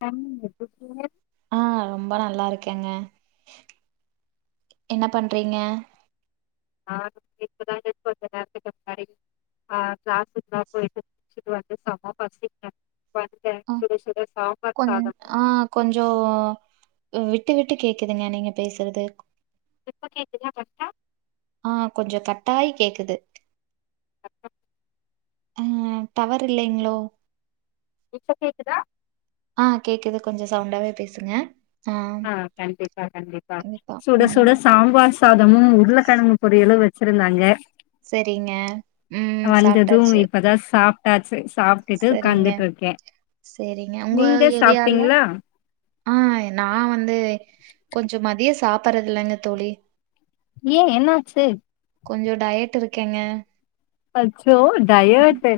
கண் வெட்டு சூய ஆஹ் ரொம்ப நல்லா இருக்கேங்க என்ன பண்றீங்க ஆ இப்ப தா எடுத்து வெச்சங்க கொஞ்ச நேரத்துக்கு முன்னாடி ஆஹ் க்ளாஸ்க்குலா போயிட்டு முடிச்சுட்டு வந்து செம பசிங்க ப இருக்கே ஆ சுட சுட சாம்பார் கொஞ் சாதோ ங்க ஆ கொஞ்சோ ஹும் விட்டு விட்டு கேக்குதுங்க நீங்க பேசுறது இப்ப கேக்குதா ஃபஸ்ட் ஆஹ் கொஞ்சோ கட்டாயி கேக்குது ஹலோ ஆஹ் டவர் இல்லைங்ளோ இப்ப கேக்குதா ஆஹ் கேக்குது கொஞ்சோ சவுண்டாவே பேசுங்க ஆ கண்டிப்பா கண்டிப்பா சுட சுட சாம்பார் சாதமு உருளக்கெழங்கு பொரியலு வெச் ச்சிருந்தாங்க சரிங்க ம் வந்தது சாப்ட்டாச்சு இப்பதா சாப்டாச்சு சாப் ட்டு சரிங்க ஒட்காந்துட்டு இருக்கே சரிங்க உங்க நீங்க ஏரியால சாப்டீங்களா ஆ நா வந்து கொஞ்சோ மதிய சாப்பிடடுறது இல்லைங்க தோழி ஏன் என்ன ஆச்சு கொஞ்சோ டயட் இருக்கேங்க அச்சோ டயட்டு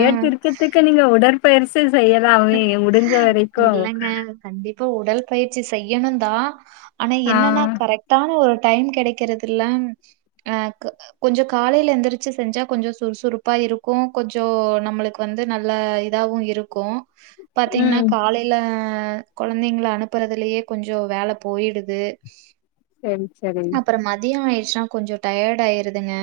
ஆ இருக்குறதுக்கு நீங்க உடற் பெயிச்சி செய்யலாமே முடிஞ்ச வரைக்கு இல்லங்க கண்டிப்பா உடல் பயிற்சி செய்யணு தா ஆனா ஆ, என்னன்னா கரெக்ட் டான ஒரு டைம் கெடைக்கிறதுல்ல அஹ் க்கு கொஞ்சோ காலேல எந்திரிச்சு செஞ்சா கொஞ்சோ சுறுசுறுப்பா இருக்கு கொஞ்சோ நம்மளுக்கு வந்து நல்ல இதாவு இருக்கு பாத்தீங்னா ம். காலே ல கொழந்தைங்ல அனுப்புறதுலயே கொஞ்சோ வேல போய்டுது சேரி செரி அப்றோ மதிய ஆயிருச்சுன்னா கொஞ்சோ டயர்ட் ஆயிருதுங்க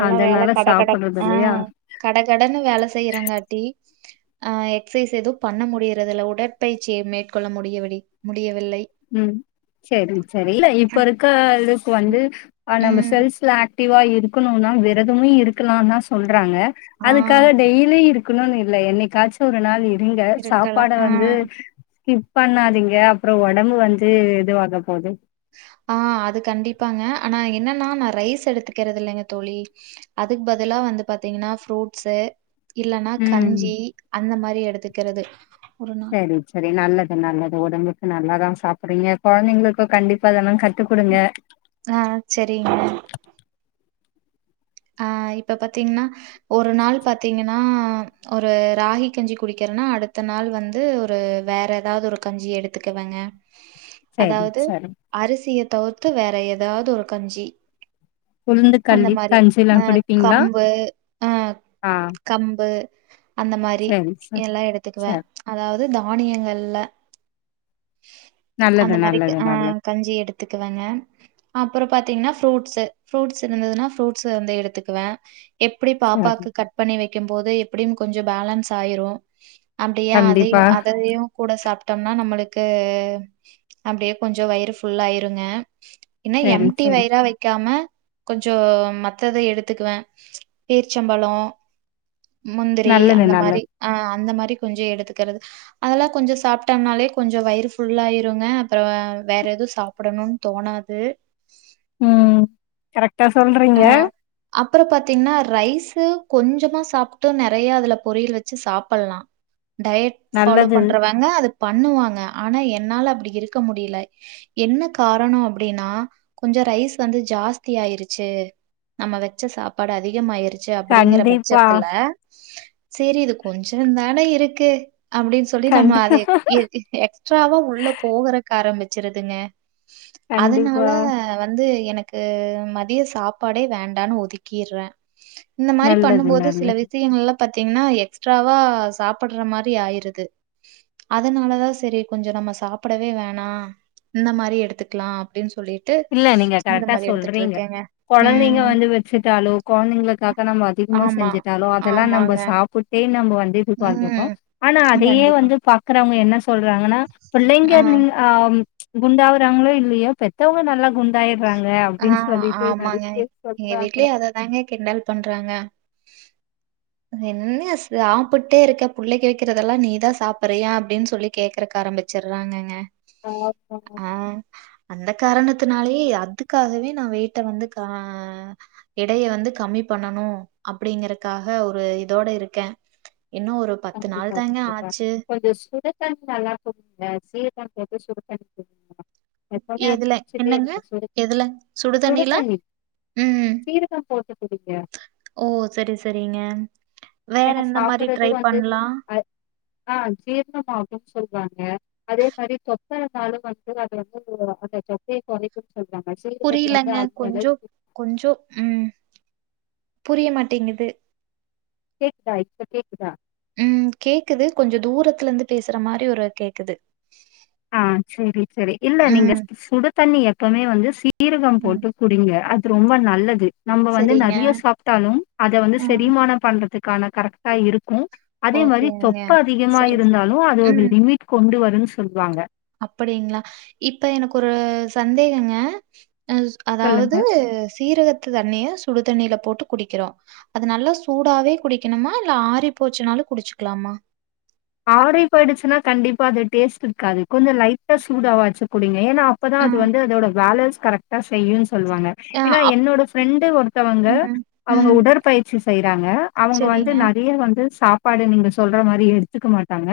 எல்லாம் வேல அதனால கட கட சாப்பிடுறது இல்லையா? ஆஹ் கட கடன்னு வேல செய்றாங்காட்டி ஆஹ் எக்சைஸ் எதும் பண்ண முடிறதுல்ல உடற்பயிற்சியே மேற்கொள்ள முடிய விடி முடியவில்லை ம் செரி செரி இல்ல இப்ப இருக்க அளவுக்கு வந்து ஆ நம்ம ம். செல்ஸ்ல ஆக் ஆக்டிவ்வா இருக்குனோன்னா வெரதமு இருக்கலா தா சொல்றாங்க ஆ அதுக்காக டெய்லி இரு க்குணோன் இல்ல என்னைக்காச்சு ஒரு நாள் இருங்க சாப்பாட இருக்கலாம். ஆ. வந்து ஸ்கிப் பண்ணாதீங்க அப்றோ ஒடம்பு வந்து இதுவாக போது ஆ அது கண்டிப்பாங்க ஆனா என்னன்னா நா ரைஸ் எடுத்துக்கிறது இல்லைங்க தோழி அதுக்கு பதிலா வந்து பாத்தீங்கனா ஃப்ரூட்ஸு இல்லன்னா ம். கஞ்சி அந்த மாரி எடுத்துக்குறது ஒரு நா செரி செரி நல்லது நல்லது ஒடம்புக்கு நல்லதா சாப்றீங்க கொழந்தைங்களுக்கு கண்டிப்பா இதெல்லா கத்து குடுங்க ஆஹ் செரிங்க ஆஹ் இப்ப பாத்தீங்னா ஒரு நாள் பாத்தீங்கனா ஒரு ராஹீ கஞ்சி குடிக்கெறனா அடுத்த நாள் வந்து ஒரு வேற எதாவது ஒரு கஞ்சி எடுத்துக்கேவேங்க சரி அதாவ்து சரி அரிசிய தவுர்த்து வேற எதாவ்து ஒரு கஞ்சி உளுந்து கள்ளி கஞ்சு ஆ கம்பு ஆ ஆ கம்பு அந்த மாரி சரி சரி எல்லா எடுத்துக்குவே சரி அதாவ்து தானியங்கள்ல நல்லது அந்த மாரி நல்லது ஆ நல்லது கஞ்சி எடுத்துக்குவங்க அப்றோ பாத்தீங்னா ஃப்ரூட்ஸூ ஃப்ரூட்ஸ் இருந்ததுன்னா ஃப்ரூட்ஸ் வந்து எடுத்துக்குவே எப்டி சரி பாப்பாக்கு கட் பண்ணி வக்கம்போது எப்டியும் கொஞ்சொ பேலன்ஸ் ஆயிரு அப்டியே அதயு கண்டிப்பா அதயு கூட சாப்டம்னா நம்ளு க்கு அப்டியே கொஞ்சொ வயிறு ஃபுல்லாயிருங்க என்ன சரி எம்டி சரி வயிறா வெக்காம கொஞ்சொ மத்தத எடுத்துக்குவே பேர்ச்சம்பழோ முந்திரி நல்லது அந்த மாரி நல்லது ஆ அந்த மாரி கொஞ்சோ எடுத்துக்கறது அதெல்லா கொஞ்சோ சாப்ட்டானாலே கொஞ்சோ வயிறு ஃபுல்லாயிருங்க அப்றோ வேற எது சாப்டணுன் தோணாது ம் கரெக்டா சொல்றீங்க அப்றோ பாத்தீங்னா ரைஸு கொஞ்சமா சாப்ட்டு நெறையா அதுல பொரியல் வச்சு சாப்பலா டயர்ட் ஃபாலோ நல்லது பண்றவங்க அது பண்ணுவாங்க ஆனா என்னால அப்டி இருக்க முடில என்ன காரணோ அப்டினா கொஞ்சொ ரைஸ் வந்து ஜாஸ்தியாயிரு ச்சு நம்ம வச்ச சாப்பாடு அதிகமாயிருச்சு அப்டிங்கற கண்டிப்பா பட்சத்துல சேரி இது கொஞ்சோந்தானே இருக்கு அப்டின் சொல்லி நம்ம கண்டி அத எ எ எக்ஸ்ட்ராவ உள்ள போகுறக்கு ஆரம்பிச்சிருதுங்க கண்டிப்பா அதனால வந்து எனக்கு ம திய சாப்பாடே வேண்டான் ஒதுக்கிர்றே இந்த மாரி நல்லது பண்ணும்போது சில நல்லது விஷயங்கள்ல பாத்தீங்னா எக்ஸ்ட்ராவா சாப்புட்ற மாரி ஆயிருது அதனாலதா செரி கொஞ்சோ நம்ம சாப்புடவே வேணா இந்த மாரி எடுத்துக்லா அப்டின் சொல்லிட்டு இல்ல நீங்க இந்த கரெக்டா மாரி சொல்றீங்க எடுத்துட்ருக்கேங்க கொழந்தைங்க வந்து வெச்சிட்டாலோ கொழந்தைங்களுக்காக நம்ம அதிகமா ஆமா செஞ்சுட்டாலோ அதெல்லா நம்ப ஆமாங்க சாப்பு ட்டே நம்ப வந்து இதுவாகிர்றோ ம் ஆனா அதயே கண்டிப்பா வந்து பாக்றவங்க என்ன சொ சொல்றாங்கன்னா புள்ளைங்க நின் ஆ குண்டாவுறாங்ளோ இல்லயோ பெத்தோங்க நல்லா குண்டாயிர்றாங்க ஆ அப்டின் சொல்லிட்டு நறைய பேர் சொல்றாங்க தாங்க கிண்டல் பண்றாங்க என்ன சாப்புட்டேருக்க புள்ளைக்கி வெக்கிறதெல்லா நீதா சாப்பறியா அப்டின் சொல்லி கேக்றகாரம்பி ச்சறாங்கங்க பாப்போ ஆ அந்த காரணத்தினாலே அதுக்காகவே நா வெயிட்ட வந்து கா எடைய வந்து கம்மி பண்ணணு அப்டிங்கறக்காக ஒரு இதோட இருக்கே இன்னு ஒரு கண்டிப்பா நாள் தாங்க கண்டிப்பா ஆச்சு. கொஞ்சொ சுடு தண்ணி நல்லா குடிங்க சீரகோ போட்டு சுடு தண்ணி குடிங்க எப்பனா எதுல? என்னங்க? குடிச்சிட்டேருங்க சுடு எதுல? சுடு தண்ணீல? தண்ணி ம். சீரகம் போட்டு குடிங்க ஓ! சரி, சரிங்க. வேற ஏனா எந்த மாரி சாப்புறது ட்ரை வந்து பண்ணலாம்? அ ஆ ஜீர்ணமாகுன் சொல்வாங்க அதே மாரி கொத்தரங்காலு வந்து அது வந்து அந்த தொப்பய கொறை குடிக் சொல்றாங்க சீரகத்துல வந்து அந்த அளவுக்கு கொஞ்சோ ம் புரிய மாட்டேங்கிது கேக்குதா இப்ப கேக்குதா ம் கேக்குது கொஞ்சோ தூரத்துல இருந்து பேசுற மாரி ஒரு கேக்குது ஆங் செரி செரி இல்ல நீங்க ம், சு சுடு தண்ணி எப்பமே வந்து சீ சீரக ம். போட்டு குடிங்க அது ரொம்ப நல்லது நம்ம வந்து சரிங்க. நெறைய சாப்டாலும் அத வந்து ஆ. செரிமான பண்றதுக் கான கரெக்டா இருக்கு அதே மாரி ஓகேங்க. தொப்ப அதிகமா சரி, சரி. இருந்தாலு அது ஒரு ம். லிமிட் கொண்டு வருன் சொல்வாங்க அப்படிங்களா இப்ப எனக்கு ஒரு சந்தேகங்க ஆங் சொல்லுங்க அதாவது சீரகத்து தண்ணிய சுடு தண்ணில போட்டு குடிக்கிறோ அது நல்லா சூடாவே குடிக்கணுமா இல்ல ஆறி போச்சுனாலு குடிச்சுக்லாமா ஆறி போயிடுச்சுன்னா கண்டிப்பா அது டேஸ்ட் இருக்காது கொஞ்சோ லைட்டா சூடு ஆவாச்சு குடிங்க ஏனா அப்பதா ஆ. அது வந்து அதோட வேல ஸ் கரெக்டா செய்யுன் சொல்லுவாங்க ஆ ஏனா அப் என்னோட ஃப்ரெண்டு ஒருத்தவங்க ம். அவங்க ம். உடற்பயிற்சி செய்றாங்க அவங்க வந்து சரிங்க, நெறைய வந்து சாப் பாடு நீங்க சொல்ற மாரி எடுத்துக்க மாட்டாங்க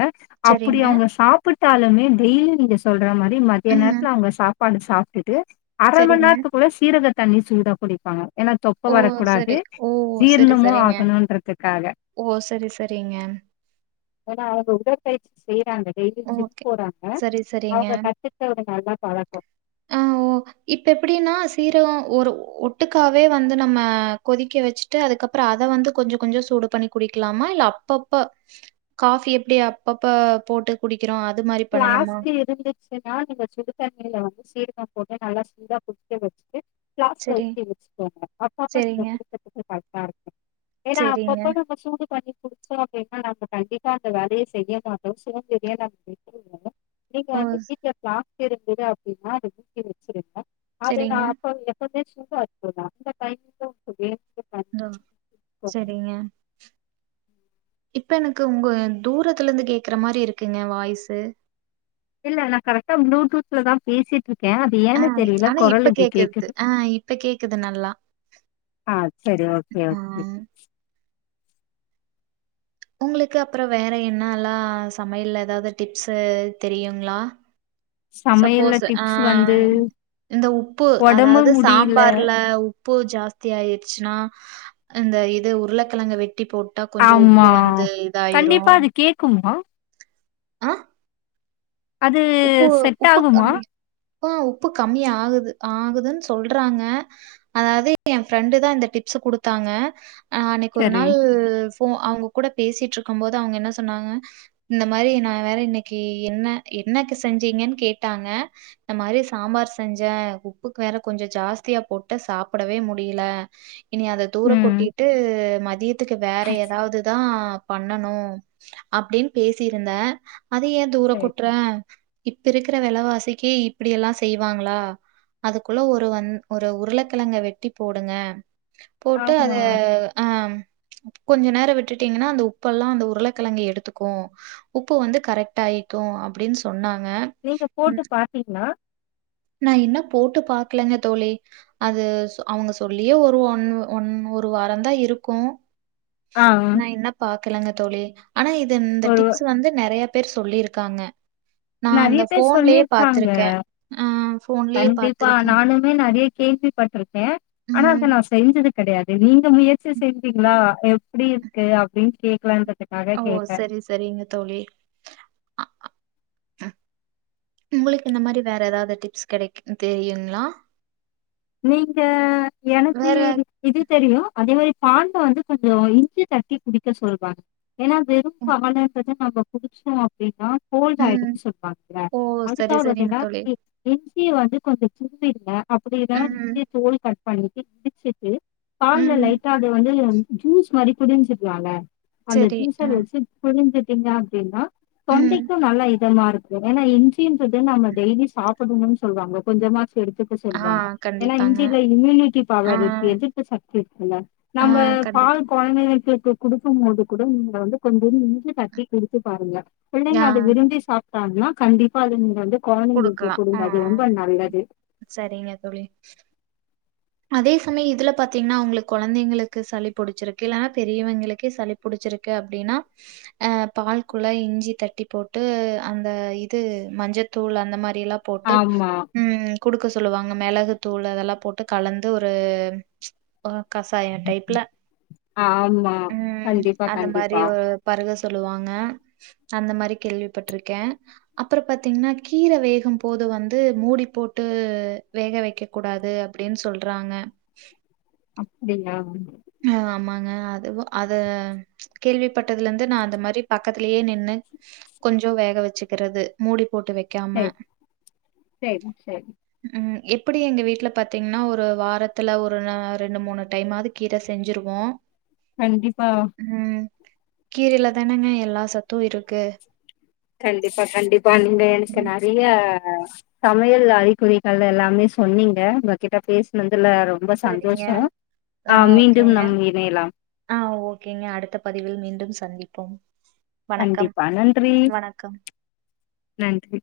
அப்பிடி சரிங்க. அவங்க சாப் பிட்டாலுமே டெய்லி நீங்க சொல்ற மாரி மதிய ம். நேரத்துல அவங்க சாப்பாடு சாப்ட்டுட்டு அர மணீ சரிங்க. நேர்த்துக்குள்ள சீரக தண்ணி சூடா குடிப்பாங்க ஏனா தொப்ப ஓ! வரக்கூடாது சரி. ஓ! சரி, ஜீர்ணமு சரிங்க. ஆகணுன்றதுக்காக ஓ சரி சரிங்க ஏனா அவங்க உடற்பயிற்சி செய்றாங்க டெய்லி ஜிம் ஓகே. போறாங்க சரி, சரிங்க. அவங்க கத்து க்க ஒரு நல்ல பழக்கோ ஆ ஓ! இப்ப எப்டின்னா சீரகோ ஒரு ஒட்டுக்காவே வந்து நம்ம கொதிக்க வெச்சு ட்டு அதுக்கப்புற அத வந்து கொஞ்ச கொஞ்ச சூடு பண்ணி குடிக்கலாமா இல்ல அப்பப்ப காஃபி எப்டி அப்பப்ப போட்டு குடிக்கிறோ அது மாரி பண்ணணுமா செனா நீங்க சுடு தண்ணில வந்து சீரகம் போட்டு நல்லா சூடா குடிக்க வெச்சுட்டு ப்ளாஸ்க்ல சரி. ஊத்தி வெச்சுக்கோங்க அப்பப்ப நீங்க சரிங்க, குடிக்கற்துக்கு கரெக்டா இருக்கு ஏனா சரிங்க. அப்பப்பா நம்ம சூடு பண்ணி குடிச்சோ அப்டினா நம்ம கண்டிப்பா அந்த வேலய செய்ய மாட்டோம் சோம்பெறியா தா [inaudible] நீங்க ஓ! வந்து வீட்ல பிளாஸ்க்கு இருக்குது அப்டினா இத ஊத்தி வெச்சிருங்க அது நா சரிங்க. அப்ப எப்பமே சூடா வச்சிருந்தா அந்த டைம் [unintelligible] ஆ செரிங்க இப்ப எனக்கு உங்க தூரத்துலந்து கேக்குற மாரி இருக்குங்க வாய்ஸு இல்ல நா கரெக்டா ப்ளூடூத்ல தா பேசிட்ருக்கே ஆ ஏனு தெரியல ஆனா இப்ப கொரல் இப்டி கேக்குது ஆ இப்ப கேக்குது நல்லா. ஆ செரி ஓகே ஆ ஓகே உங்ளுக்கு அப்பற வேற என்னல்லா சமையல்ல ஏதாவது டிப்ஸு தெரியுங்ளா சமையல்ல சப்போஸு ஆ டிப்ஸ் வந்து இந்த உப்பு ஒடம்பு அதாவது முடியில சாம்பார்ல உப் பு ஜாஸ்தி ஆயிருச்சுனா இந்த இது உருளக்கெழங்க வெட்டி போட் டா கொஞ்சோ உப்பு வந்து இதாயிரு கும்மா ஆ அது உப்பு செட் உப்பு ஆகுமா கம்மி ஆ உப்பு கம்மி ஆகுது ஆகுதுன் சொல்றாங்க அதாவது என் ஃப்ரெண்டு தா இந்த டிப்ஸு குடுத்தாங்க அ அன்னைக்கு ஒரு சரி நாள் போ அவங்க கூட பேசிட்ருக்கம் போது அவங்க என்ன சொன்னாங்க இந்த மாரி நா வேற இன்னைக்கி என்ன என்னக்கு செஞ்சீங்கன் கேட்டாங்க இந்த மாரி சாம்பார் செஞ்ச உப்புக்கு வேற கொஞ்சோ ஜாஸ்தியா போட்டு சாப்டவே முடில இனி அத தூர ம் கொட்டிட்டு மதியத்துக்கு வேற ஏதாவது தா பண்ணணு அப்டின் பேசிருந்தே அத ஏன் தூர கொ சரி ஆ இப்ப இருக்கிற வெலைவாசிக்கு இப்டி எல்லா செய்வாங்களா அதுக்குள்ள ஒரு வந் ஒரு உருளைக்கெழங்க வெட்டி போடுங்க போட்டு ஆமா அது ஆ கொஞ்ச நேரோ விட்டுட்டீங்கன்னா அந்த உப்பெல்லா அந்த உருளைக்கெழங்கு எடுத்துக்கு உப்பு வந்து கரெக்ட் ஆயிக்கும் அப்டின் சொன்னாங்க நீங்க போட்டு ம் பாத்தீங்களா நா இன்னும் போட்டு பாக்லங்க தோழி அது சொ அவங்க சொல்லியே ஒரு ஒன் ஒன் ஒரு வாரந்தா இருக்கு ஆ நா இன்னு பாக்கலங்க தோழி ஆனா இது இந்த ஒரு டிப்ஸ் வந்து நெறைய பேர் சொல்லியிருக்காங்க நா நெறைய அந்த பேர் ஃபோன்லயே சொல்லிருக்காங்க பாத்துருக்கே ஆ ஃபோன்லயே பாத்துருக்கே மே நெறைய கேள்விப்பட்ருக்கே ஆனா அத ம் நா செய்றது கெடையாது நீங்க முயற்சி செஞ்சீங்களா எப்டி இருக்கு அப்டினு கேக்கலான்டு அ ஓ சரி சரிங்க தோழி ம் உங்களுக்கு இந்த மாரி வேற ஏதாவது டிப்ஸ் கெடைக்குதுனு தெரியுங்களா நீங்க எனக்கு வேற இது தெரியு அதே மாரி பால வந்து கொஞ்ச இஞ்சி தட்டி குடிக்க சொல்வாங்க ஏன்னா வெறு பால நம்ம குடிச்சோ அப்படின்னா கோல்ட் ம். ஆயின்னு சொல்லுவாங்க ஓ! சரி, சரிங்க அதுக்காவதுன்னா தோழி. இஞ்சிய வந்து கொஞ்ச தும்பிடுக அப்டிதா ம், இஞ்சிய தோல் கட் பண்ணிட்டு இடிச்சுட்டு பால்ல ம். லைட்டா அது வந்து ஜூஸ் மாதிரி குடிஞ்சுகலால அந்த சரி. அ, ஜூஸர் வச்சு புழிஞ்சுட்டீங்க அப்டின்னா ம். தொண்டைக்கு நல்லா இரு இதமாஇருக்கு ஏன்னா இஞ்ன்றது நம்ம டெய்லி சாப்பிடன்னு சொல்லுவாங்க கொஞ்சமா குடுத்து இப்ப ஆ, சொல்லுவாங்க ஏன்னா கண்டிப்பாங்க. இஞ்சில இம்யூனிட்டி ஆ, பவர் இருக்கு எதிர்பு சக்தி இருக்குல்ல ஆ, நம்ம கண்டிப்பா. பால் குழந்தைக்கு குடுக்கு போது கூட நீங்க வந்து கொஞ்ச இஞ்சி தட்டி குடுத்து பாருங்க பிள்ளைங்க ஆ, அத விரும்பி சாப்ட்டாங்கன்னா கண்டிப்பா அது நீங்க வந்து கொழந்தைக்கு குடுக்கலாம். ஆ, கொடுங்க அது ரொம்ப நல்லது சரிங்க தோழி அதே சமயம் இதுல பாத்தீங்கன்னா அவங்களு கொழந்தைங்களுக்கு சளி புடிச்சிருக்கு இல்லனா பெரியவங்களுக்கே சளி புடிச்சிருக்கு அப்டின்னா அ பால்குல்ல இஞ்சி தட்டி போட்டு அந்த இது மஞ்சத்தூள் அந்த மாரி எல்லா போட்டு ஆமா ம் குடுக்க சொல்லுவாங்க மெளகு தூள் அதெல்லா போட்டு கலந்து ஒரு பா கசாயம் டைப்ல ஆமா ம் கண்டிப்பா அந்த மாரி கண்டிப்பா ஒ பருக சொல்லுவாங்க அந்த மாரி கேள்விப்பட்ருக்கே அப்புற பாத்தீங்கன்னா கீர வேகும் போது வந்து மூடி போட்டு வேக வெக்க கூடாது அப்டின் சொல்றாங்க அப்டியா ம் ஆமாங்க அதுவு அத கேள்விப்பட்டதுல இருந்து நா அந்த மாரி பக்கத்துலயே நின்னு கொஞ்ச வேக வச்சுக்கிறது மூடி போட்டு வக்காம சேரி சேரி சேரி ம் எப்டி எங்க வீட்ல பாத்தீங்கன்னா ஒரு வாரத்துல ஒரு அ ரெண்டு மூணு டைம் ஆது கீர செஞ்சிருவோ கண்டிப்பா ம் கீரையில தானங்க எல்லா சத்தும் இருக்கு கண்டிப்பா கண்டிப்பா இங்க எனக்கு ம் நெறைய சமையல் அறிகுறிகள் எல்லாமே சொன்னீங்க உங்ககிட்ட பேசுனதுல ரொ ம்ப சரிங்க சந்தோஷோ ஆ மீண்டும் நம் இணையலாம் ஆ ஓகேங்க அடுத்த பதிவில் மீண்டும் சந்திப்போம் வணக்கம், கண்டிப்பா நன்றி வணக்கம். நன்றி